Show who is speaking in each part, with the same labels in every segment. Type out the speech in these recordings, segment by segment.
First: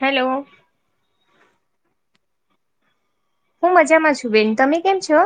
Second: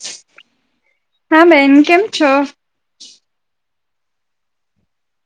Speaker 1: Hello.
Speaker 2: હા બેન કેમ છો
Speaker 1: હું મજામાં છું બેન તમે કેમ છો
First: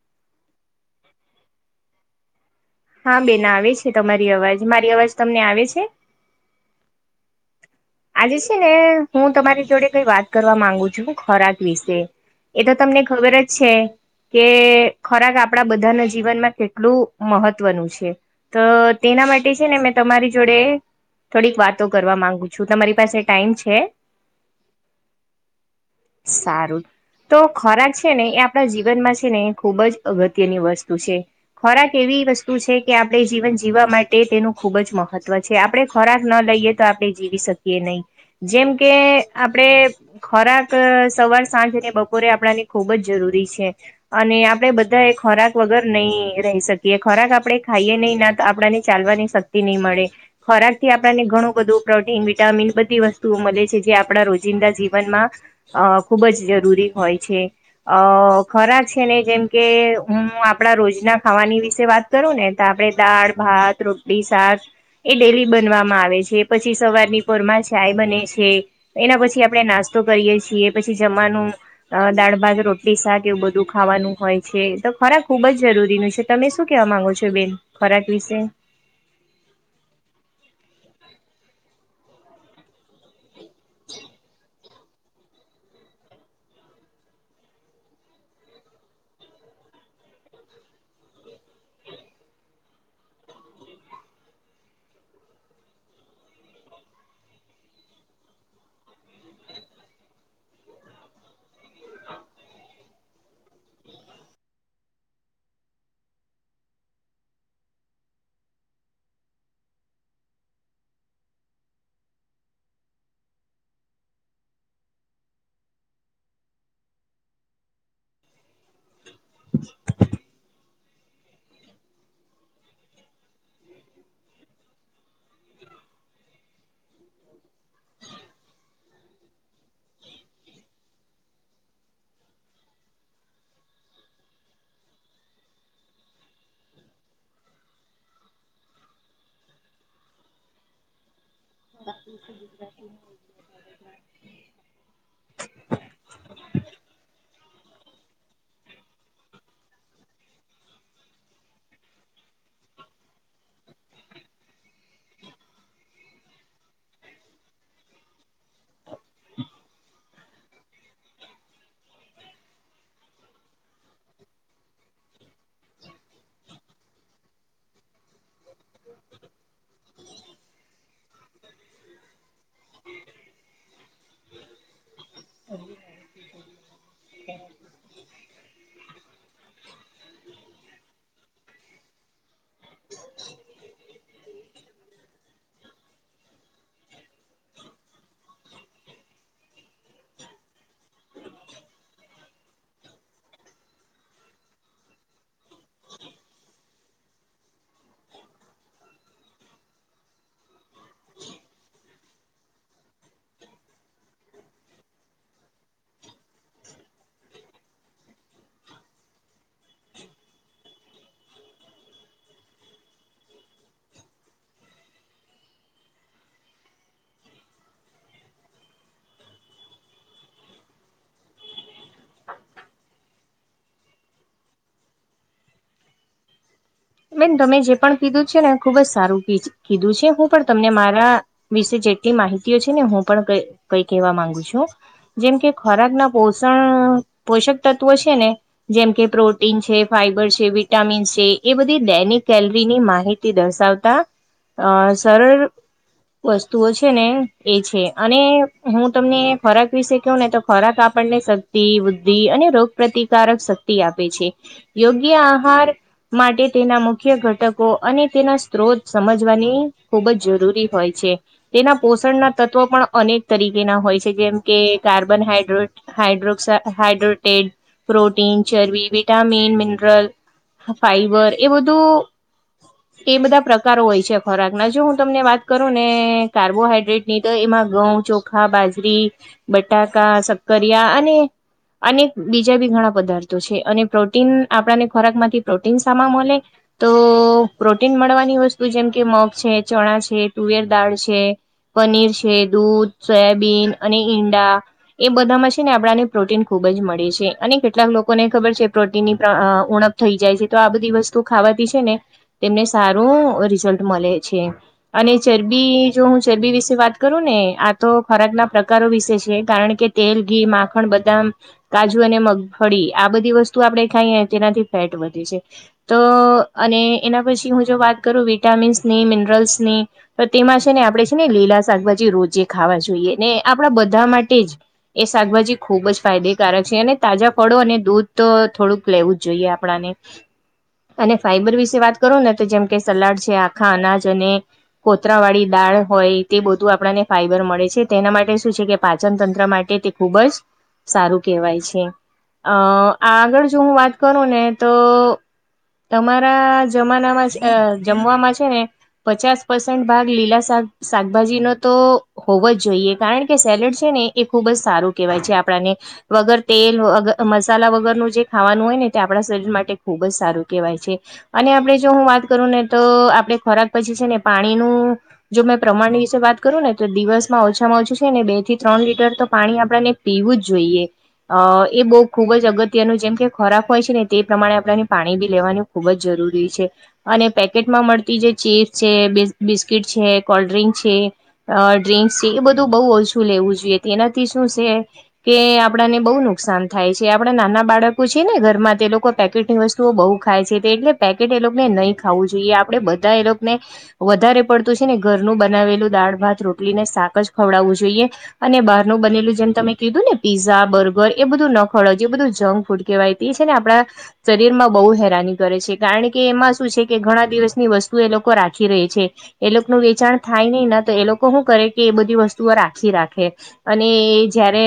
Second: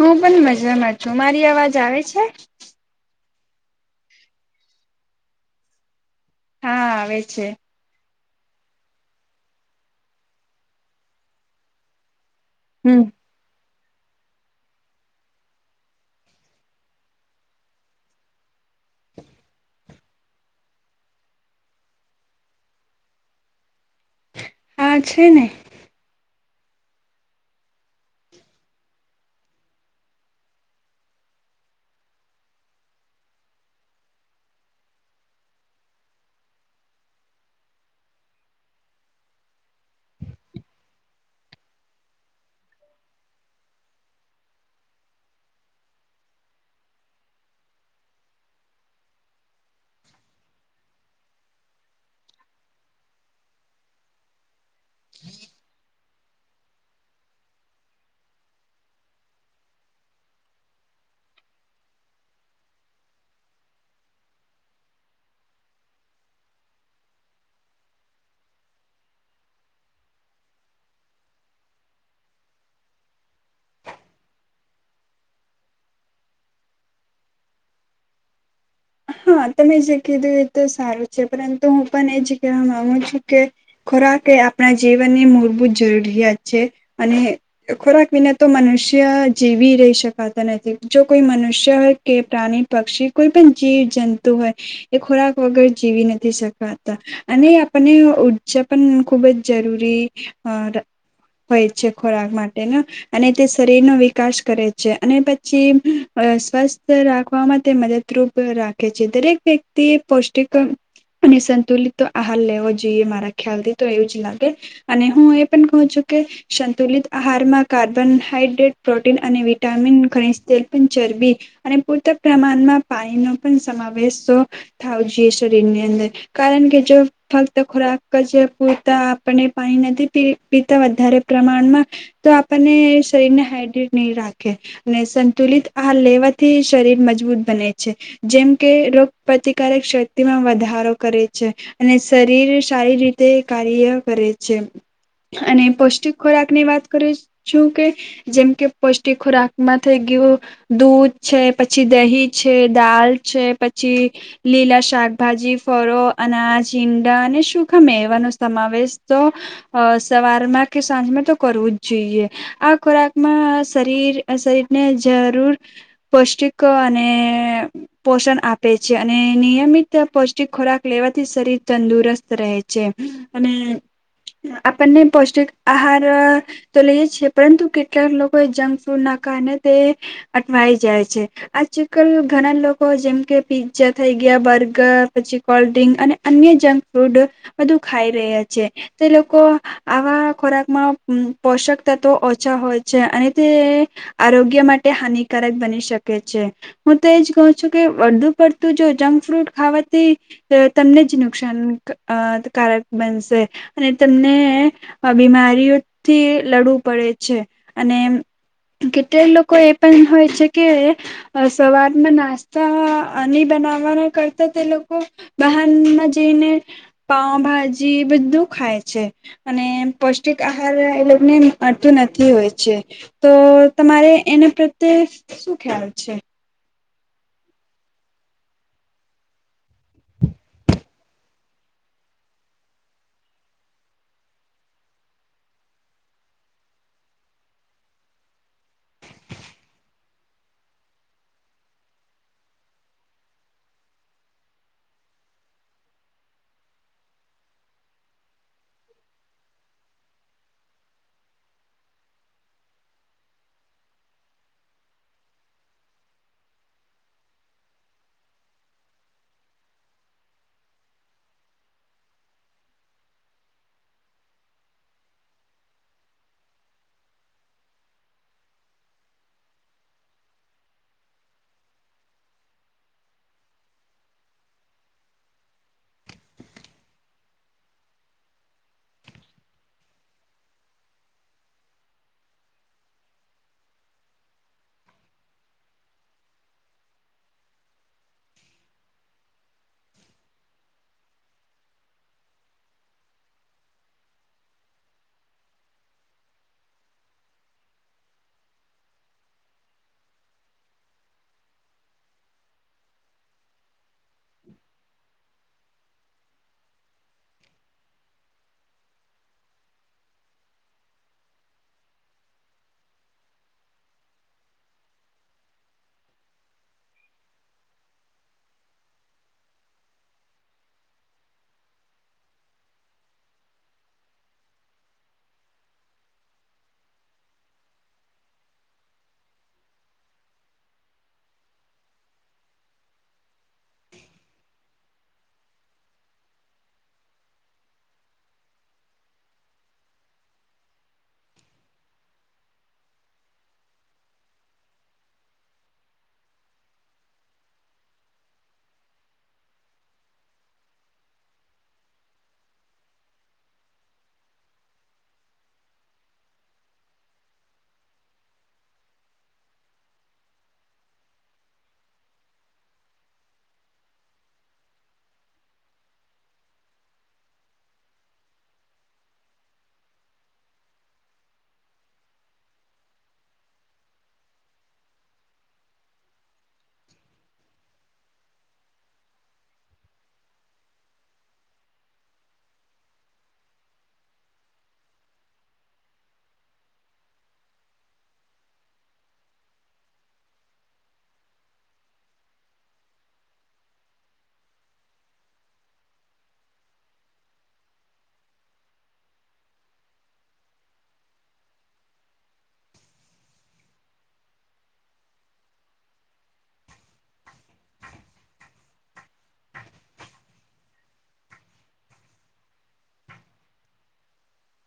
Speaker 2: હું પન મજામાં છું મારી અવાજ આવે છે
Speaker 1: હા બેન આવે છે તમારી અવાજ મારી અવાજ તમને આવે છે
Speaker 2: હા આવે છે
Speaker 1: આજે છે ને હું તમારી જોડે કઈ વાત કરવા માંગુ છું ખોરાક વિશે એ તો તમને
Speaker 2: હમ
Speaker 1: ખબર જ છે કે ખોરાક આપણા બધાના જીવનમાં કેટલું મહત્વનું છે તો તેના માટે છે ને મેં તમારી જોડે થોડીક વાતો કરવા માગુ શું તમારી પાસે ટાઈમ છે
Speaker 2: હા છે ને
Speaker 1: સારું તો ખોરાક છે ને એ આપણા જીવનમાં છે ને એ ખૂબ જ અગત્યની વસ્તુ છે. ખોરાક એવી વસ્તુ છે કે આપણે જીવન જીવવા માટે તેનું ખુબ જ મહત્વ છે આપડણે ખોરાક ન લઈએ તો આપણે જીવી શકીએ નઈ જેમ કે આપડે ખોરાક સવાર સાંજ અને બપોરે આપણાને ખુબ જ જરૂરી છે અને આપડે બધા એ ખોરાક વગર નઈ રહી શકીએ ખોરાક આપડણે ખાઈએ નઈ ના તો આપડાને ચાલવાની શક્તિ નઈ મળે ખોરાક થી આપણને ઘણું બધું પ્રોટીન વિટામિન બધી વસ્તુઓ મલે છે જે આપણા રોજિંદા જીવનમાં અ ખુબ જ જરૂરી હોય છે અ ખરાક છે ને જેમ કે હું આપડા રોજના ખાવાની વિશે વાત કરું ને તો આપણે દાળ ભાત રોટલી શાક એ ડેલી બનવામાં આવે છે પછી સવારની પોર માં ચાય બને છે એના પછી આપડે નાસ્તો કરીએ છીએ, પછી જમાનું. અ દાળ ભાત રોટલી શાક એવું બધું ખાવાનું હોય છે તો ખોરાક ખુબ જ જરૂરીનું છે. તમે શું કેવા માંગો છો બેન ખોરાક વિશે?
Speaker 2: હા તમે જે કીધું એ તો સારું છે, પરંતુ હું પણ એ જ કહેવા માગુ છું. કે ખોરાક એ આપણા જીવનની મૂળભૂત જરૂરિયાત છે અને ખોરાક વિના તો મનુષ્ય જીવી રહી શકાતા નથી જો કોઈ મનુષ્ય કે પ્રાણી, પક્ષી કોઈ પણ જીવ જંતુ હોય. એ ખોરાક વગર જીવી નથી શકાતા. અને આપણને ઊર્જા પણ ખુબ જ જરૂરી. હોય છે ખોરાક માટે ને અને તે શરીરનો વિકાસ કરે છે અને પછી અ સ્વસ્થ રાખવાવામાં તે મદદરૂપ. રાખે છે, દરેક વ્યક્તિ પૌષ્ટિક અને સંતુલિત તો આહાર લેવો જોઈએ મારા ખ્યાલથી તો એવું જ લાગે. અને હું એ પણ કહું છું, કે સંતુલિત આહારમાં. કાર્બનહાઈડ્રેટ પ્રોટીન અને વિટામિન ખનીજ, તેલ પણ ચરબી અને પૂરતા પ્રમાણમાં પાણીનો પણ સમાવેશ તો થાવ છે એ શરીર ની અંદર. કારણ કે જો ફક્ત ખોરાક જ પૂરતા આપણને પાણી નથી પી પીતા વધારે પ્રમાણમાં તો આપણને શરીર ને હાઈડ્રેટ નહીં રાખે. ને સંતુલિત આહાર લેવાથી શરીર મજબૂત બને. છે. જેમ કે રોગ પ્રતિકારક શક્તિમાં વધારો કરે, છે, અને શરીર સારી રીતે કાર્ય કરે છે. અને પૌષ્ટિક ખોરાક ની વાત કરી છું કે જેમ કે પૌષ્ટિક ખોરાકમાં થઈ ગયુ દૂધ છે પછી દહી. છે દાલ છે પછી લીલા શાકભાજી ફળો અનાજ ઈડા અને સુખા મેવાનો સમાવેશ તો અ સવારમાં કે સાંજમાં તો કરવું જ જોઈએ. આ ખોરાકમાં શરીર શરીર ને જરૂર પૌષ્ટિકો અને
Speaker 1: [inaudible]
Speaker 2: પોષણ આપે છે, અને નિયમિત પૌષ્ટિક ખોરાક લેવાથી શરીર તંદુરસ્ત રહે છે. અને આપણને પૌષ્ટિક આહાર, તો લઈએ જ છી પરંતુ કેટલાક લોકો એ જંક ફૂડ ના કારણે તે અટવાઈ જાય છે આ આજકાલ ઘણા લોકો જેમ કે પીઝા થઈ ગયા બર્ગર પછી કોલ્ડ્રિંક અને અન્ય જંક ફૂડ બધું ખાઈ રહ્યા છે તે લોકો, આવા ખોરાકમાં પોષક તત્વ ઓછા હોય છે, અને તે આરોગ્ય માટે હાનિકારક બની શકે છે. હું તો એજ કહ છું કે વધુ પડતું જો જંક ફ્રૂટ ખાવાથી, તમને જ નુકસાનકારક બનશે અને તમને બીમારીઓથી લડવું પડે છે અને કેટલાય લોકો એ પણ હોય છે કે, સવારમાં નાસ્તા અને બનાવવાના કરતા તે લોકો, બહનમાં જઈને પાઉભાજી બધું ખાય છે. અને પૌષ્ટિક આહાર એ લોકો ને અડતું નથી હોય છે. તો તમારે એના પ્રત્યે શું ખ્યાલ છે?
Speaker 1: બેન તમે જે પણ કીધું છે, ને ખુબ જ સારું કીધું છે હું પણ તમને મારા. વિશે જેટલી માહિતીઓ છે, ને હું પણ ક કઈ કહેવા માંગુ છું. જેમ કે ખોરાક ના પોષણ પોષક તત્વો છે ને, જેમ કે પ્રોટીન છે, ફાઈબર છે, વિટામીન છે એ બધી દૈનિક કેલરીની માહિતી દર્શાવતા અ સરળ. વસ્તુઓ છે ને એ છે અને હું તમને ખોરાક વિશે કહ ને તો ખોરાક આપણને શક્તિ બુદ્ધિ અને રોગ પ્ર્રતિકારક શક્તિ આપે છે યોગ્ય આહાર માટે તેના મુખ્ય ઘટકો અને તેના સ્ત્રોત સમજવાની ખૂબ જ જરૂરી હોય છે તેના પોષણના તત્વો પણ અનેક તરીકેના હોય છે જેમ કે કાર્બનહાઈડ્રેટ હાડ્રોસા હાઇડ્રોટેડ પ્રોટીન ચરબી વિટામિન મિનરલ ફાઈબર એ બધું એ બધા પ્રકારો હોય છે ખોરાકના જો હું તમને વાત કરું ને કાર્બોહાઈડ્રેટની તો એમાં ઘઉં ચોખ ચખા બાજરી બટાકા સક્કરિયા અને અને બીજા બી ઘણા પદાર્થો છે અને પ્રોટીન આપણાને ખોરાક માંથી પ્રોટીન સામામલે તો પ્રોટીન મળવાની વસ્તુ જેમ કે મગ છે ચણા છે તુવેર દાળ છે પનીર છે દૂધ સોયાબીન અને ઈંડા એ બધામાં છે ને આપણાને પ્રોટીન ખુબ જ મળે છે અને કેટલાક લોકોને ખબર છે પ્રોટીનની ઉણપ થઈ જાય છે તો આ બધી વસ્તુ ખાવાથી છે ને તેમને સારું રિઝલ્ટ મળે છે અને ચરબી રબી જો હું ચરબી વિશે વાત કરું ને આ તો ખોરાક ના પ્રકારો વિશે છે કારણ કે તેલ ઘી માખણ બદામ કાજુ અને મગફળી આ બધી વસ્તુ આપડણે ખાઈએ તેનાથી ફેટ વધ તો અને એના પછી હું જો વાત કરું વિટામિન્સની મિનરલ્સની તો તેમાં છે ને આપણેે છે ને લીલા શાકભાજી રોજે ખાવા જોઈએ ને આપણા બધા માટે જ એ શાકભાજી ખૂબ જ ફાયદેકારક છે અને તાજા ફળો અને દૂધ તો થોડુંક લેવું જ જોઈએ આપણાને અને ફાઈબર વિશે વાત કરો ને તો જેમ કે સલાડ છે આખા અનાજ અને કોતરા વાળી દાળ હોય તે બધું આપણને ફાઈબર મળે છે તેના માટે શું છે કે પાચન તંત્ર માટે ખુબ જ સારું કેહેવાય છે અ આગળ જો હું વાત કરું ને તો અમારા જમાનામાં જમવાવામાં છે ને પચાસ પસેન્ટ ભાગ લીલાા શાકભાજીનો તો હોવ જ જોઈએ કારણ કે સેલેડ છે ને એ ખૂબ જ સારું કહેવાય છે આપણને વગર તેલ મસાલા વગરનું જે ખાવાનું હોય ને તે આપણે શરીર માટે ખૂબ જ સારું કહેવાય છે અને આપડણે જો હું વાત કરું ને તો આપડે ખોરાક પછી છે ને પાણીનું જો મેં પ્રમાણની વિશે વાત કરું ને તો દિવસમાં ઓછામાં ઓછું છે ને બે થી ત્રણ લીટર તો પાણી આપણને પીવું જ જોઈએ અ એ બહુ ખુબ જ અગત્યનું જેમ કે ખોરાક હોય છે ને તે પ્રમાણે આપણને પાણી બી લેવાનું ખૂબ જ જરૂરી છે અને પેકેટમાં મળતી જે ચીપ્સ છે બિસ્કીિટ છે કોલ્ડ્રિંક છે અ ડ્ર્રીંક્ છે એ બધું બઉુ ઓછું લેવું જોઈએ તેનાથી શું છે કે આપડાને બહુ નુકસાન થાય છે આપડા નાના બાળકો છે ને ઘરમાં તે લોકો લોકો પેકેટની વસ્તુઓ બહુ ખાય છે એટલે પેકેટ એ લોકોને નહીં ખાવું જોઈએ આપણેે બધા એ લોકોને વધારે પડતું છે ને ઘરનું બનાવેલું દાળ ભાત રોટલી ને શાક જ ખવડાવવું જોઈએ. અને બારનું બનેલું જેમ તમે કીધું ને પીઝા, બર્ગર એ બધું ન ખવ જો એ બધું જંક ફૂડ કેવાય. એ છે ને આપડા શરીરમાં બહુ હેરાની કરે છે કારણ કે એમાં શું છે કે ઘણા દિવસની વસ્તુ એ લોકો રાખી ર છે એ લોકોનું વેચાણ થાય નહી ના તો એ લોકો શું કરે કે એ બધી વસ્તુઓ રાખી રાખે અને એ જયારે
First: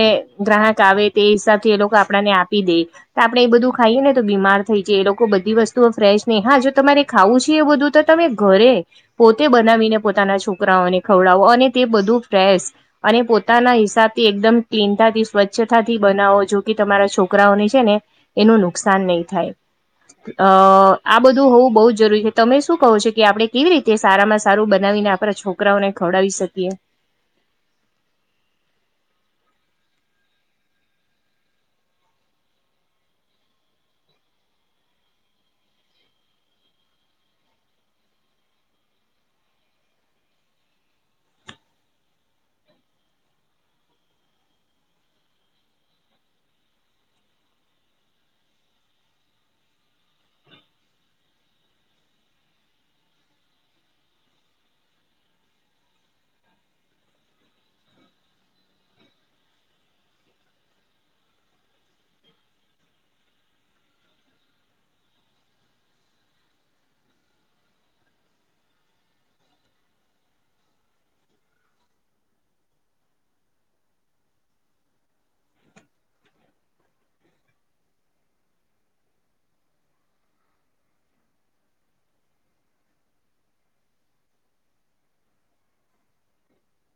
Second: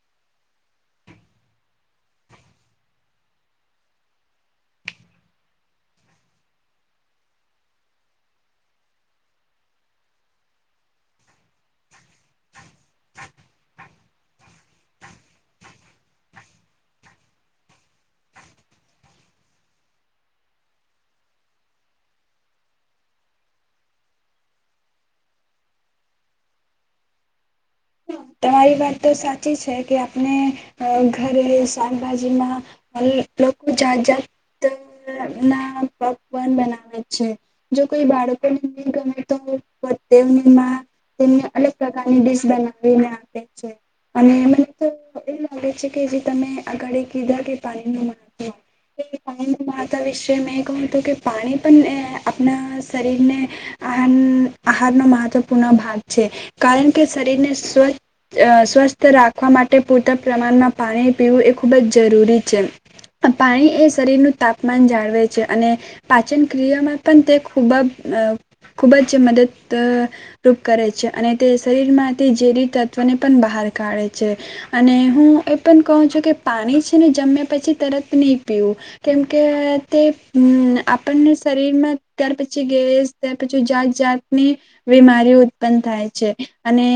Speaker 1: ગ્રાહક આવે તે હિસાબથી એ લોકો આપણાને આપી દે તો આપડે એ બધું ખાયું ને બીમાર થઈ જાય એ લોકો બધી વસ્તુઓ ફ્રેશ નહી હા જો તમારે ખાવું છે એ બધું તો તમે ઘરે પોતે બનાવીને પોતાના છોકરાઓને ખવડાવો અને તે બધું ફ્રેશ અને પોતાના હિસાબથી એકદમ ક્લીનતાથી સ્વચ્છતાથી બનાવો જો કે તમારા છોકરાઓને છે ને એનું નુકસાન નહીં થાય અ આ બધું હોવું બહુ જ જરૂરી છે તમે શું કહો છો કે આપડણે કેવી રીતે સારામાં સારું બનાવી નાખ આપરા છોકરાઓને ખવડાવી શકીએ
Speaker 2: તમારી વાત તો સાચી છે કે આપણે અ ઘરે શાકભાજીમાં લોકો જાત જાતના પકવાન બનાવે છે. જો કોઈ બાળકોને ની ગમે તો માં. તેમને અલગ પ્રકારની ડીશ બનાવીને આપે છે અને મને તો એ લાગે છે કે જે તમે આગાળી કીધા કે પાણીનું મહત્વ પાણીનું મહત્વ વિશે મેં કહું હતું કે પાણી પણ એ આપણા શરીરને આહાન આહારનો મહત્વપૂર્ણ ભાગ છે કારણ કે શરીરને સ્વ અ સ્વસ્થ રાખવા માટે પૂરતા પ્રમાણમાં પાણી પીવું એ ખૂબ જ જરૂરી છે. પાણી એ શરીરનું તાપમાન જાળવે છે અને પાચનક્રિયામાં પણ તે ખૂબબ અ. ખૂબ જ મદદત રૂપ કરે છે અને તે શરીરમાં તે ઝેરી તત્વ ને પણ બાહાર કાઢે છે. અને હું એ પણ કહું છું કે પાણી છે ને જમ્યા પછી તરત ની પીવું. કેમ કે તે આપણને શરીરમાં ત્યાર પછી ગેસ ત્યાર પછી જાત જાતની બીમારી ઉત્પન્ન થાય છે અને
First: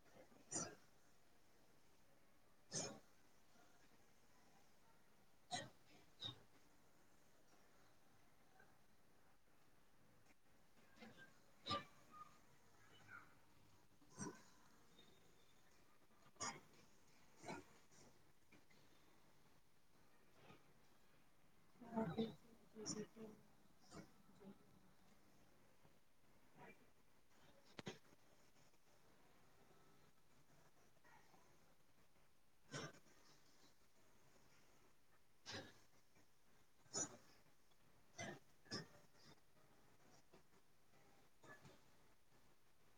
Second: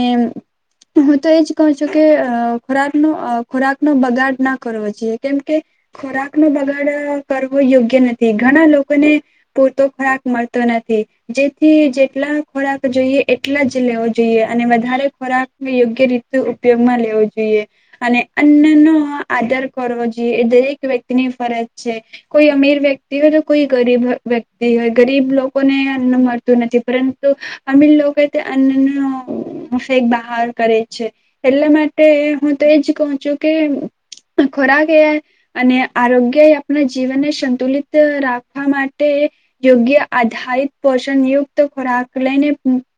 Speaker 2: હું તો એજ કહું છું કે અ ખોરાકનો અ ખોરાકનો બગાડ ના કરવો જોઈએ કેમ કે ખોરાકનો બગાડ કરવો યોગ્ય નથી ઘણા લોકોને પૂરતો ખોરાક મળતો નથી. જેથી જેટલા ખોરાક જોઈએ એટલા જ લેવો જોઈએ. અને વધારે ખોરાક યોગ્ય રીતે ઉપયોગમાં લેવો જોઈએ. અને અન્નનો આદર કરવો જોઈએ એ દરેક વ્યક્તિની ફરજ છે, કોઈ અમીર વ્યક્તિ હોય તો કોઈ ગરીબ હ વ્યક્તિ હોય ગરીબ લોકોને મળતું નથી પરંતુ અમીર લોકોએ તે અન્નનો. ફેક બહાર કરે છે એટલા માટે હું તો એજ કહું છું કે ખોરાક એ. અને આરોગ્ય આપણા જીવનને સંતુલિત રાખવા માટે યોગ્ય આધારિત પોષણ યુક્ત ખોરાક લઈને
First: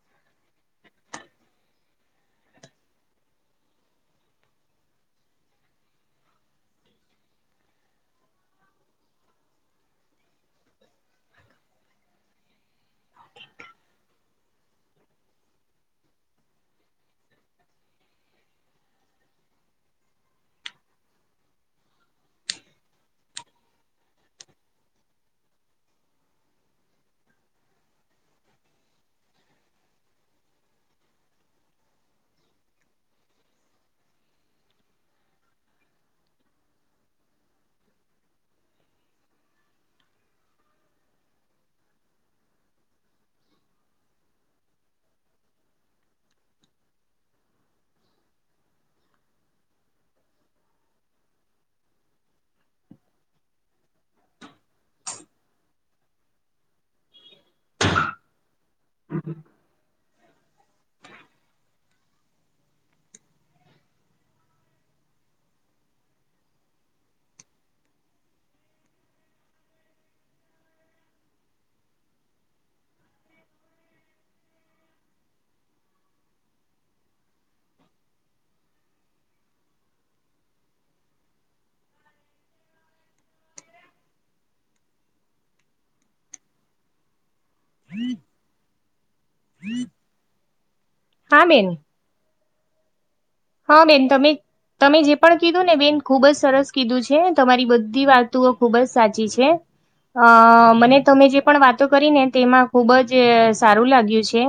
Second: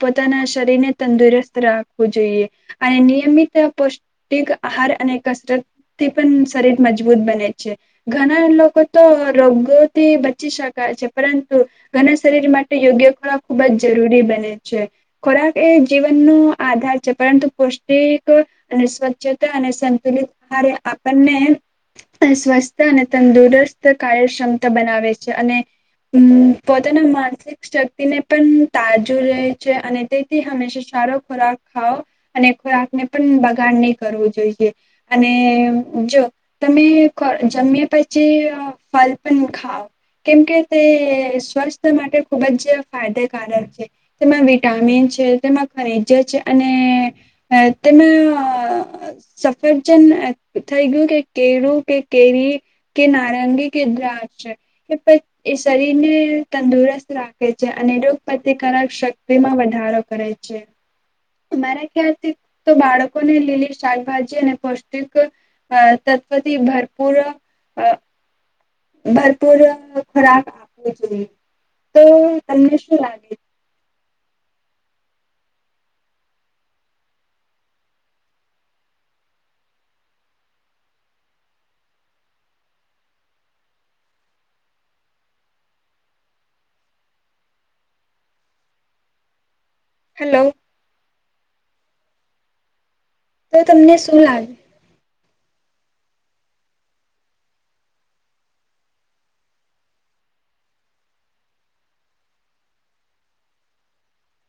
Speaker 2: પોતાના શરીરને તંદુરસ્ત રાખવું જોઈએ અને નિયમિત પૌષ્ટિક આહાર અને કસરત તે પણ શરીર મજબૂત બને છે. ઘણા લોકો તો રોગોથી બચી શકાય છે, પરંતુ [unintelligible] શરીર માટે યોગ્ય ખોરાક ખૂબ જ જરૂરી બને છે, ખોરાક એ જીવનનો આધાર છે, પરંતુ પૌષ્ટિક અને સ્વચ્છતા અને સંતુલિત હારે આપણને સ્વસ્થ અને તંદુરસ્ત કાર્યક્ષમતા બનાવે છે, અને હમ્મ પોતાના માનસિક શક્તિને પણ તાજુ રહે છે, અને તે. થી હંમેશા સારો ખોરાક ખાવો અને ખોરાકને પણ બગાડ નહીં કરવો જોઈએ. અને જો. તમે જમ્યા પછી ફલ પણ ખાવ. કેમકે તે સ્વસ્થ માટે ખુબ જ ફાયદાકારક છે. તેમાં વિટામિન છે. તેમાં ખનીજ જ અને તેમાં અ સફરજન થઈ ગયું કે કેળુ કે કેરી. કે નારંગી [unintelligible] છે. એ એ શરીરને તંદુરસ્ત રાખે છે, અને રો પ્રતિકારક શક્તિમાં વધારો કરે છે. અમારા ખ્યાલથી તો બાળકોને લીલી શાકભાજી અને પૌષ્ટિક અ તત્વથી ભરપૂર અ ભરપૂર ખોરાક આપવો જોઈએ તો તમને શું લાગે?
Speaker 1: [inaudible] [inaudible]
Speaker 2: હલો.
Speaker 1: હા બેન.
Speaker 2: તો
Speaker 1: હા
Speaker 2: તમને
Speaker 1: બેન
Speaker 2: શું
Speaker 1: તમે.
Speaker 2: લાગે
Speaker 1: તમે જે પણ કીધું ને બેન ખુબ જ સરસ કીધું છે, તમારી બધી વાતુઓ ખુબ જ સાચી છે. અ મને તમે જે પણ વાતો કરી ને તેમાં ખુબ જ સારું લાગ્યું છે.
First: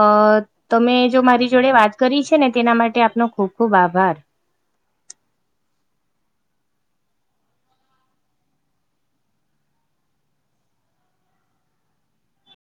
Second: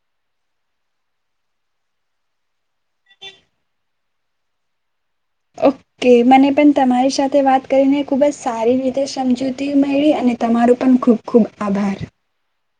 Speaker 1: અ તમે જો મારી જોડે વાત કરી છે, ને તેના માટે આપનો ખૂબ ખૂબ આભાર.
Speaker 2: કે મને પણ તમારી સાથે વાત કરીને ખૂબ જ સારી રીતે સમજૂતી મેળવી અને તમારું પણ ખૂબ. ખૂબ આભાર.